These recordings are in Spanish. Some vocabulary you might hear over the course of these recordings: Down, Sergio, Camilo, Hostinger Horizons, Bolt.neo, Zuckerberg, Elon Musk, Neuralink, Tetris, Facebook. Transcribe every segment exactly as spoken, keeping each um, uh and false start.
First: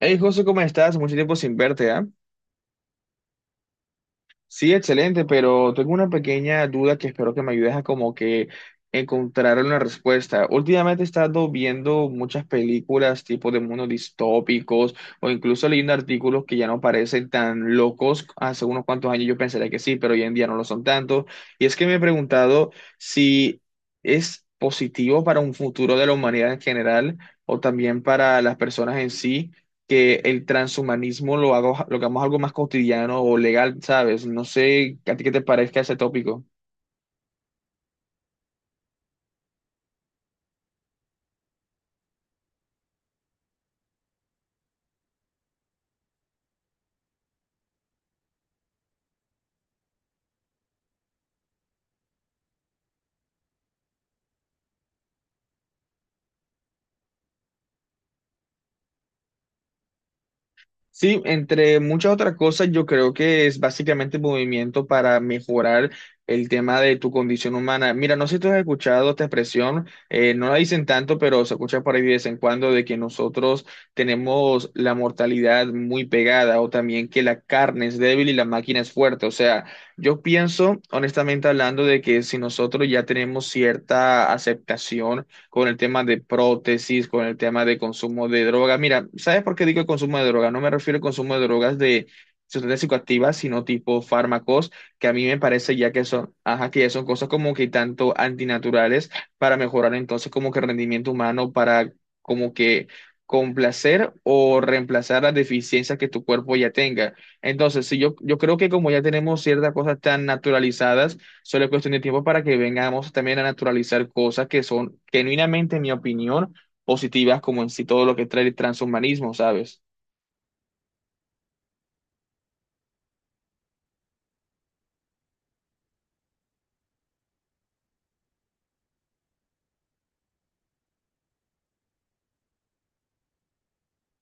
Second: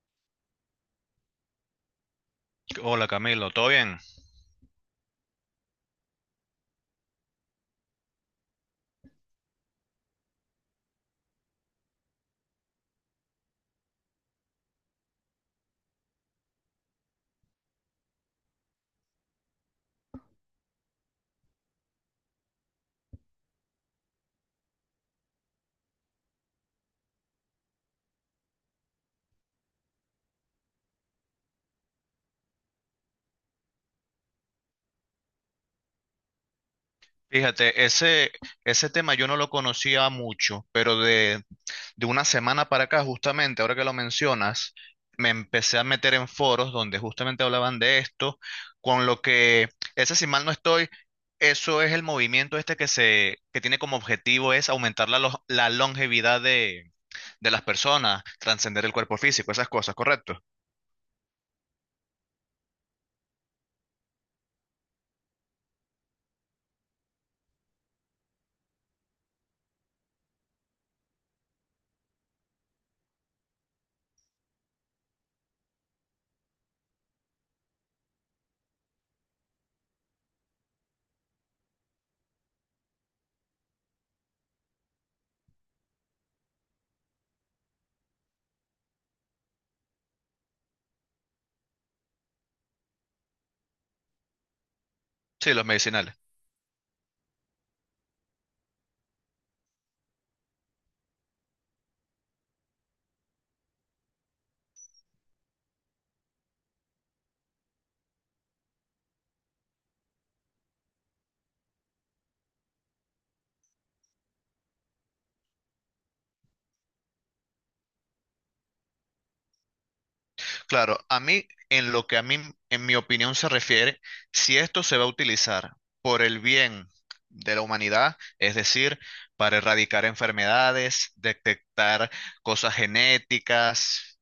Hey, José, ¿cómo estás? Mucho tiempo sin verte, ¿ah? Hola Camilo, ¿todo bien? Sí, excelente, pero tengo una pequeña duda que espero que me ayudes a como que encontrar una respuesta. Últimamente he estado viendo muchas películas tipo de mundos distópicos o incluso leyendo artículos que ya no parecen tan locos. Hace unos cuantos años yo pensaría que sí, pero hoy en día no lo son tanto. Y es que me he preguntado si es positivo para un futuro de la humanidad en general o también para las personas en sí que el transhumanismo lo hago, lo hagamos algo más cotidiano o legal, ¿sabes? No sé a ti qué te parezca ese tópico. Fíjate, ese, ese tema yo no lo conocía mucho, pero de, de una semana para acá, justamente, ahora que lo mencionas, me empecé a meter en foros donde justamente hablaban de esto, con lo que, ese si mal no estoy, eso es el movimiento este que se, que tiene como objetivo es aumentar la, lo- la longevidad de, de las personas, trascender el cuerpo físico, esas cosas, ¿correcto? Sí, entre muchas otras cosas, yo creo que es básicamente movimiento para mejorar el tema de tu condición humana. Mira, no sé si tú has escuchado esta expresión, eh, no la dicen tanto, pero se escucha por ahí de vez en cuando de que nosotros tenemos la mortalidad muy pegada o también que la carne es débil y la máquina es fuerte. O sea, yo pienso, honestamente hablando, de que si nosotros ya tenemos cierta aceptación, con el tema de prótesis, con el tema de consumo de droga. Mira, ¿sabes por qué digo el consumo de droga? No me refiero al consumo de drogas de sustancias psicoactivas, sino tipo fármacos, que a mí me Sí, los parece ya que medicinales. son, ajá, que ya son cosas como que tanto antinaturales para mejorar entonces como que el rendimiento humano, para como que complacer o reemplazar las deficiencias que tu cuerpo ya tenga. Entonces, si yo, yo creo que como ya tenemos ciertas cosas tan naturalizadas, solo es cuestión de tiempo para que vengamos también a naturalizar cosas que son genuinamente, en mi opinión, positivas, como en sí todo lo que trae el transhumanismo, ¿sabes? Claro, a mí, en lo que a mí, en mi opinión se refiere, si esto se va a utilizar por el bien de la humanidad, es decir, para erradicar enfermedades, detectar cosas genéticas,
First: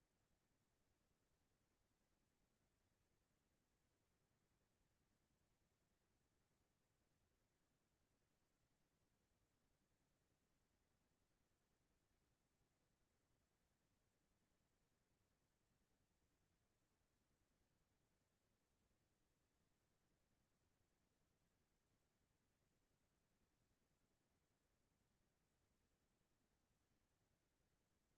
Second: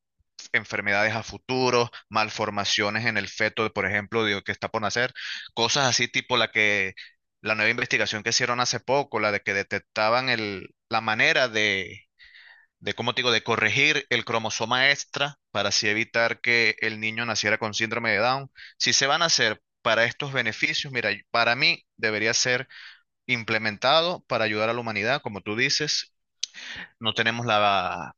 enfermedades a futuro, malformaciones en el feto, por ejemplo, de- que está por nacer, cosas así tipo la que, la nueva investigación que hicieron hace poco, la de que detectaban el, la manera de cómo te digo, de corregir el cromosoma extra para así evitar que el niño naciera con síndrome de Down. Si se van a hacer para estos beneficios, mira, para mí debería ser implementado para ayudar a la humanidad, como tú dices. No tenemos la,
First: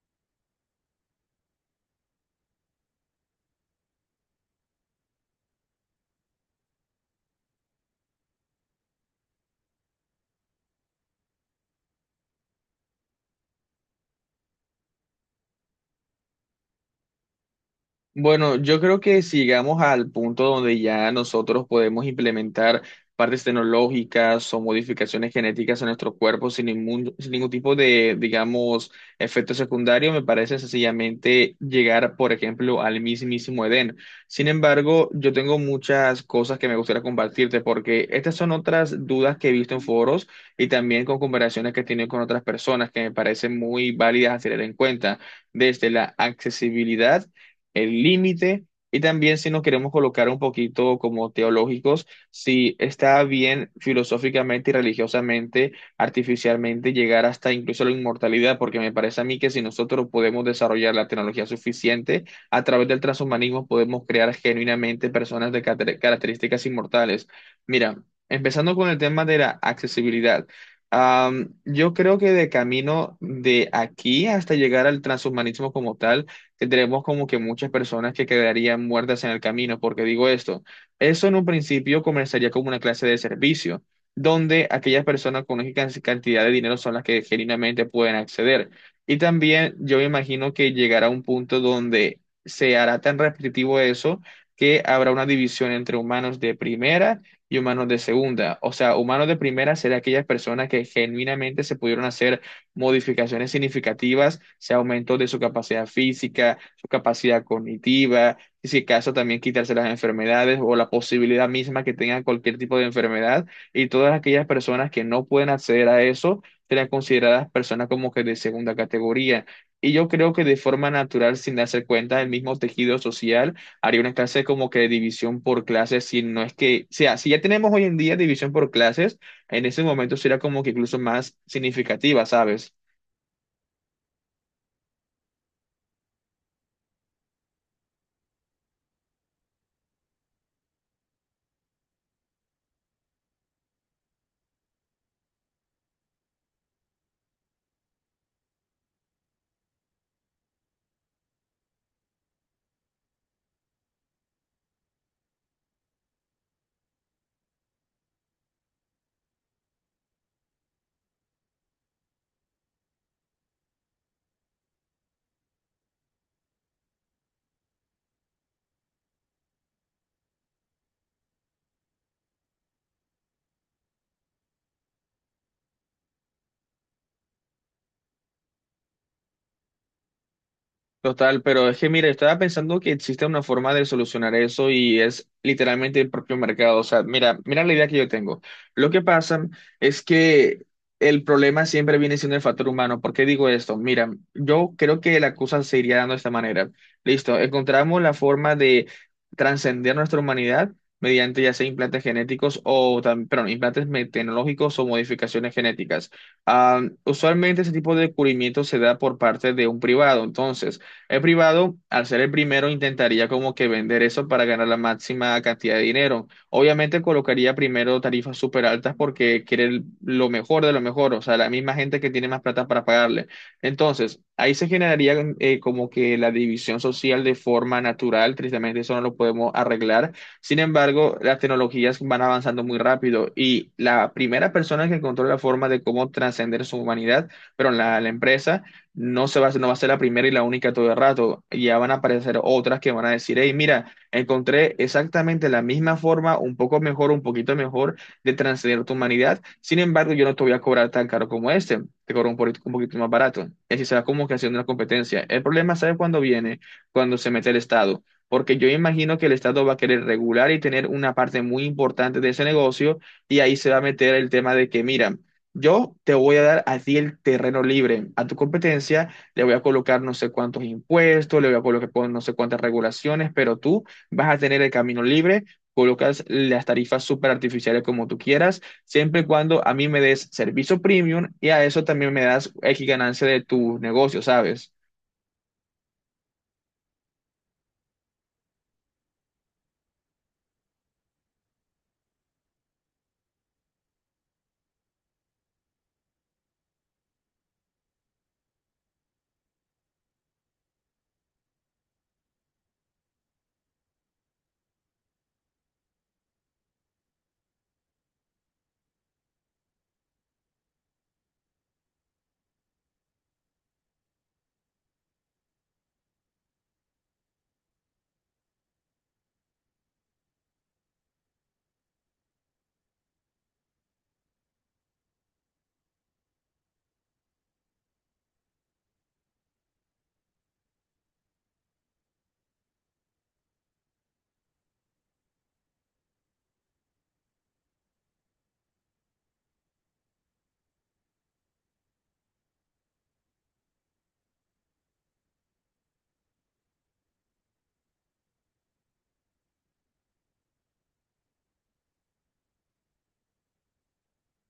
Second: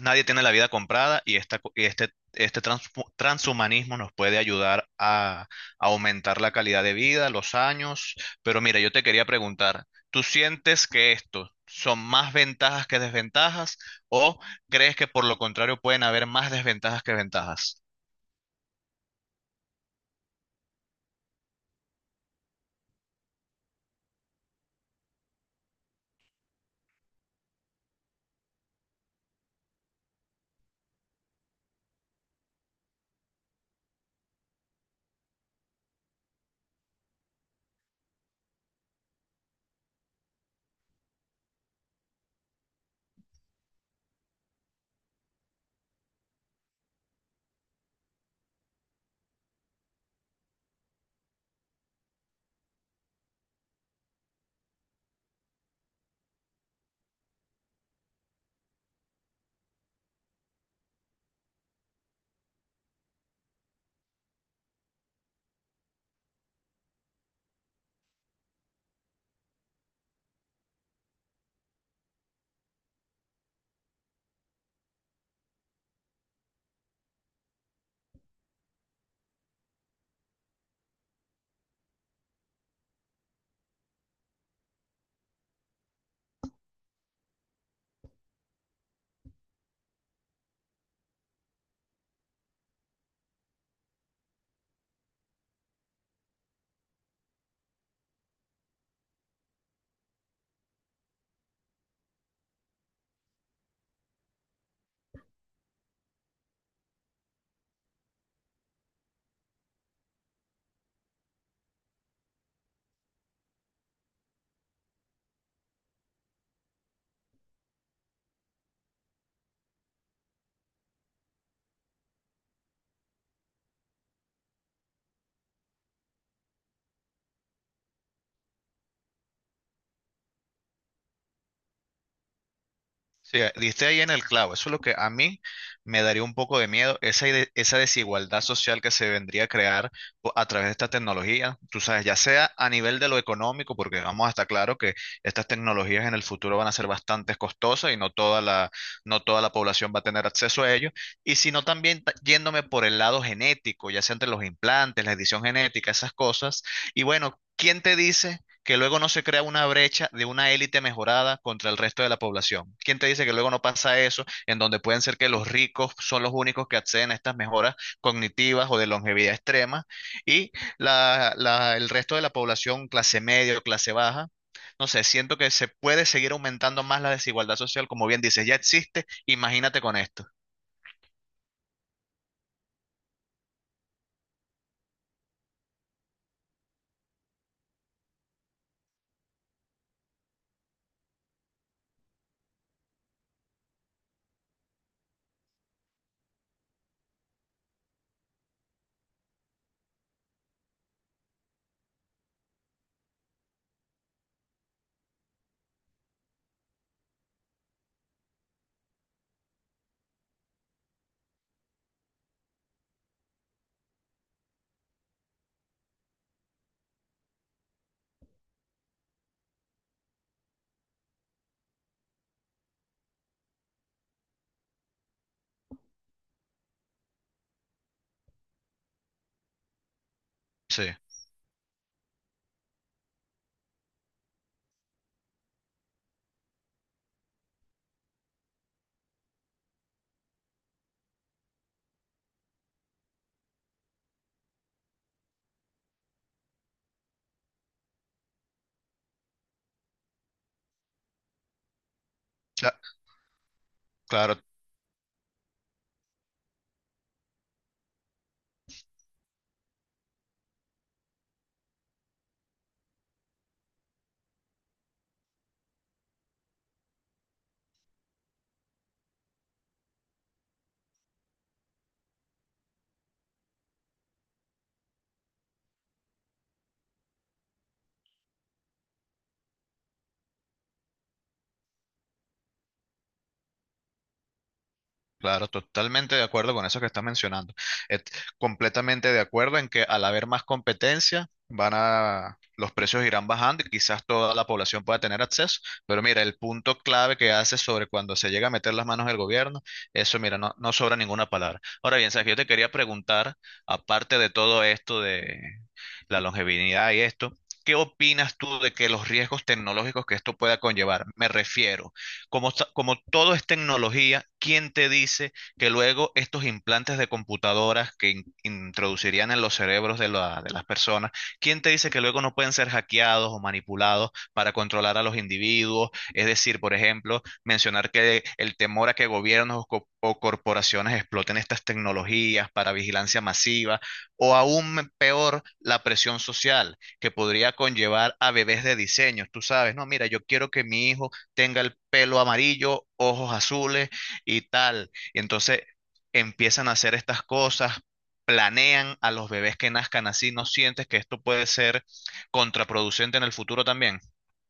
Nadie tiene la vida comprada y, esta, co- y este, este trans- transhumanismo nos puede ayudar a, a aumentar la calidad de vida, los años. Pero mira, yo te quería preguntar, ¿tú sientes que esto son más ventajas que desventajas o crees que por lo contrario pueden haber más desventajas que ventajas? Bueno, yo creo que si llegamos al punto donde ya nosotros podemos implementar partes tecnológicas o modificaciones genéticas en nuestro cuerpo sin ningún, sin ningún tipo de, digamos, efecto secundario, me parece sencillamente llegar, por ejemplo, al mismísimo Edén. Sin embargo, yo tengo muchas cosas que me gustaría compartirte porque estas son otras dudas que he visto en foros y también con conversaciones que he tenido con otras personas que me parecen muy válidas a tener en cuenta desde la accesibilidad, el límite, y también si nos queremos colocar un poquito como teológicos, si está bien filosóficamente y religiosamente, artificialmente llegar hasta incluso la inmortalidad, porque me parece a mí que si nosotros podemos desarrollar la tecnología suficiente, a través del transhumanismo podemos crear genuinamente personas de cate- características inmortales. Mira, empezando con el tema de la accesibilidad. Am, yo creo que de camino de aquí hasta llegar al transhumanismo como tal, tendremos como que muchas personas que quedarían muertas en el camino. Porque digo esto, eso en un principio comenzaría como una clase de servicio, donde aquellas personas con una can- cantidad de dinero son las que genuinamente pueden acceder. Y también yo me imagino que llegará un punto donde se hará tan repetitivo eso que habrá una división entre humanos de primera y humanos de segunda. O sea, humanos de primera serán aquellas personas que genuinamente se pudieron hacer modificaciones significativas, sea aumento de su capacidad física, su capacidad cognitiva, y si acaso también quitarse las enfermedades o la posibilidad misma que tengan cualquier tipo de enfermedad, y todas aquellas personas que no pueden acceder a eso serán consideradas personas como que de segunda categoría. Y yo creo que de forma natural, sin darse cuenta, el mismo tejido social haría una clase como que de división por clases, si no es que, o sea, si ya tenemos hoy en día división por clases, en ese momento sería como que incluso más significativa, ¿sabes? Sí, eh, diste ahí en el clavo. Eso es lo que a mí me daría un poco de miedo, esa, ide- esa desigualdad social que se vendría a crear po- a través de esta tecnología. Tú sabes, ya sea a nivel de lo económico, porque vamos a estar claro que estas tecnologías en el futuro van a ser bastante costosas y no toda la, no toda la población va a tener acceso a ello. Y sino también ta- yéndome por el lado genético, ya sea entre los implantes, la edición genética, esas cosas. Y bueno, ¿quién te dice que luego no se crea una brecha de una élite mejorada contra el resto de la población? ¿Quién te dice que luego no pasa eso, en donde pueden ser que los ricos son los únicos que acceden a estas mejoras cognitivas o de longevidad extrema y la- la- el resto de la población, clase media o clase baja? No sé, siento que se puede seguir aumentando más la desigualdad social, como bien dices, ya existe, imagínate con esto. Total, pero es que mira, estaba pensando que existe una forma de solucionar eso y es literalmente el propio mercado. O sea, mira, mira la idea que yo tengo. Lo que pasa es que el problema siempre viene siendo el factor humano. ¿Por qué digo esto? Mira, yo creo que la cosa se iría dando de esta manera. Listo, encontramos la forma de trascender nuestra humanidad mediante ya sea implantes genéticos o también, perdón, implantes me- tecnológicos o modificaciones genéticas. Ah, usualmente ese tipo de descubrimiento se da por parte de un privado. Entonces, el privado, al ser el primero, intentaría como que vender eso para ganar la máxima cantidad de dinero. Obviamente colocaría primero tarifas súper altas porque quiere el- lo mejor de lo mejor, o sea, la misma gente que tiene más plata para pagarle. Entonces, ahí se generaría eh, como que la división social de forma natural, tristemente eso no lo podemos arreglar. Sin Sí, embargo, las tecnologías van avanzando muy rápido y la primera persona que encontró la forma de cómo trascender su humanidad, pero la la empresa no se va a hacer, no va a ser la primera y la única todo el rato. Ya van a aparecer otras que van a decir, hey, mira, encontré exactamente la misma forma, un poco mejor, un poquito mejor de transcender tu humanidad. Sin embargo, yo no te voy a cobrar tan caro como este, te cobro un, poquito- un cla- poquito más barato. Y así se va como que claro. haciendo una competencia. El problema, ¿sabes cuándo viene? Cuando se mete el Estado. Porque yo imagino que el Estado va a querer regular y tener una parte muy importante de ese negocio y ahí se va a meter el tema de que, mira, yo te voy a dar a ti el terreno libre. A tu competencia le voy a colocar no sé cuántos impuestos, le voy a colocar con no sé cuántas regulaciones, pero tú vas a tener el camino libre. Colocas las tarifas súper artificiales como tú quieras, siempre y cuando a mí me des servicio premium y a eso también me das X ganancia de tu negocio, ¿sabes? Claro, totalmente de acuerdo con eso que estás mencionando. Et- Completamente de acuerdo en que al haber más competencia, van a, los precios irán bajando y quizás toda la población pueda tener acceso. Pero mira, el punto clave que hace sobre cuando se llega a meter las manos del gobierno, eso mira, no, no sobra ninguna palabra. Ahora bien, Sergio, yo te quería preguntar, aparte de todo esto de la longevidad y esto, ¿qué opinas tú de que los riesgos tecnológicos que esto pueda conllevar? Me refiero. Como, sa- como todo es tecnología, ¿quién te dice que luego estos implantes de computadoras que in- introducirían en los cerebros de, la- de las personas, quién te dice que luego no pueden ser hackeados o manipulados para controlar a los individuos? Es decir, por ejemplo, mencionar que el temor a que gobiernos o, co- o corporaciones exploten estas tecnologías para vigilancia masiva, o aún me- peor, la presión social que podría conllevar a bebés de diseño. Tú sabes, no, mira, yo quiero que mi hijo tenga el pelo amarillo, ojos azules y tal. Y entonces empiezan a hacer estas cosas, planean a los bebés que nazcan así. ¿No sientes que esto puede ser contraproducente en el futuro también?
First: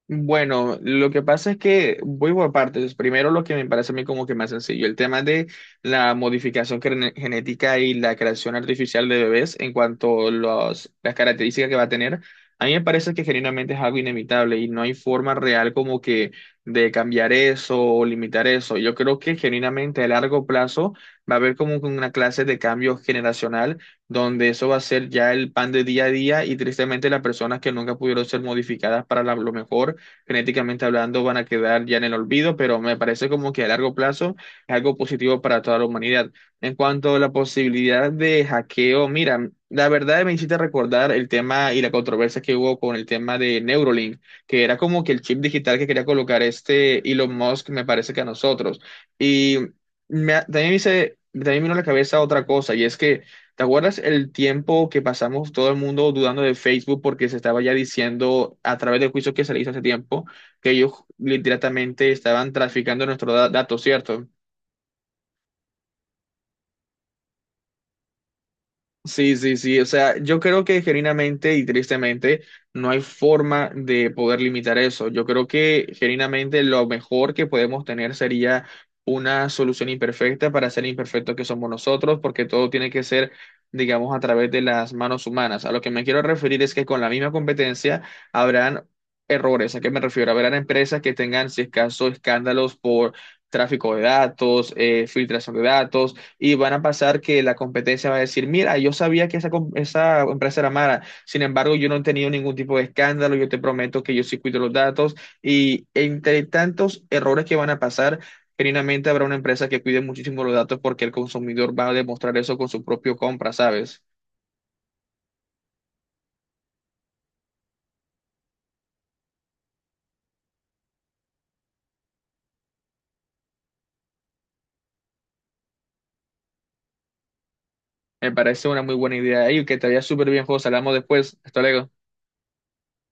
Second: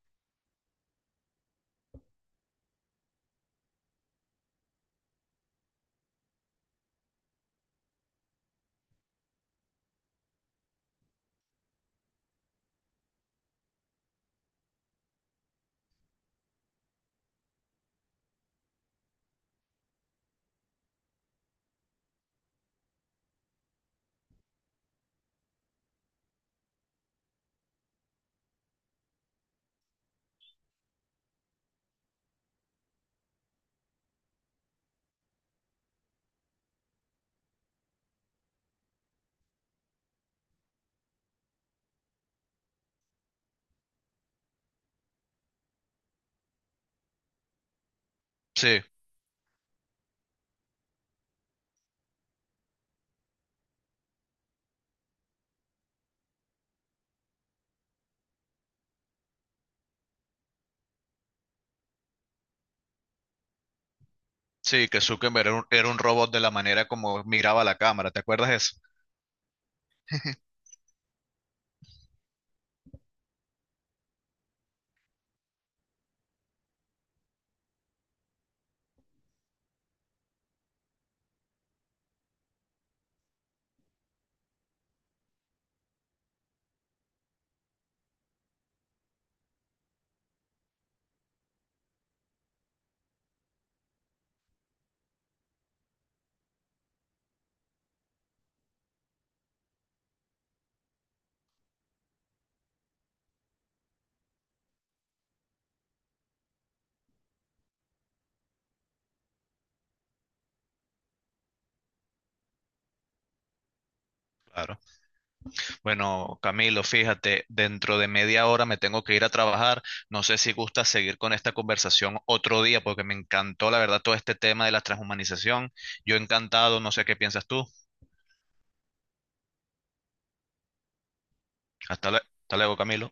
Bueno, lo que pasa es que voy por partes. Primero, lo que me parece a mí como que más sencillo, el tema de la modificación gene- genética y la creación artificial de bebés en cuanto a los, las características que va a tener. A mí me parece que genuinamente es algo inevitable y no hay forma real como que de cambiar eso o limitar eso. Yo creo que genuinamente a largo plazo va a haber como que una clase de cambio generacional donde eso va a ser ya el pan de día a día y tristemente las personas que nunca pudieron ser modificadas para la- lo mejor genéticamente hablando van a quedar ya en el olvido, pero me parece como que a largo plazo es algo positivo para toda la humanidad. En cuanto a la posibilidad de hackeo, mira, la verdad me hiciste recordar el tema y la controversia que hubo con el tema de Neuralink, que era como que el chip digital que quería colocar este Elon Musk, me parece que a nosotros. Sí, Y me, también me hice- también me vino a la cabeza otra cosa, y es que ¿te acuerdas el tiempo que pasamos todo el mundo dudando de Facebook porque se estaba ya diciendo a través del juicio que se le hizo hace tiempo que ellos literalmente estaban traficando nuestros da- datos, ¿cierto? sí, que Zuckerberg era un, era un robot de la manera como miraba la cámara. ¿Te acuerdas de eso? Sí, sí, sí. O sea, yo creo que genuinamente y tristemente no hay forma de poder limitar eso. Yo creo que genuinamente lo mejor que podemos tener sería una solución imperfecta para ser imperfectos que somos nosotros, porque todo tiene que ser, digamos, a través de las manos humanas. A lo que me quiero referir es que con la misma competencia habrán errores. ¿A qué me refiero? Habrán empresas que tengan, si es caso, escándalos por tráfico de datos, eh, filtración de datos y van a pasar que la competencia va a decir, mira, yo sabía que esa, com- esa empresa era mala, sin embargo, yo no he tenido ningún tipo de escándalo, yo te prometo que yo sí cuido los datos y entre tantos errores que van a pasar, genuinamente habrá una empresa que cuide muchísimo los datos porque el consumidor va a demostrar eso con su propio compra, ¿sabes? Claro. Bueno, Camilo, fíjate, dentro de media hora me tengo que ir a trabajar. No sé si gusta seguir con esta conversación otro día, porque me encantó, la verdad, todo este tema de la transhumanización. Yo encantado, no sé qué piensas tú. Me parece una muy buena idea. Y que te vaya súper bien, José. Hablamos después. Hasta luego. Hasta lue- hasta luego, Camilo.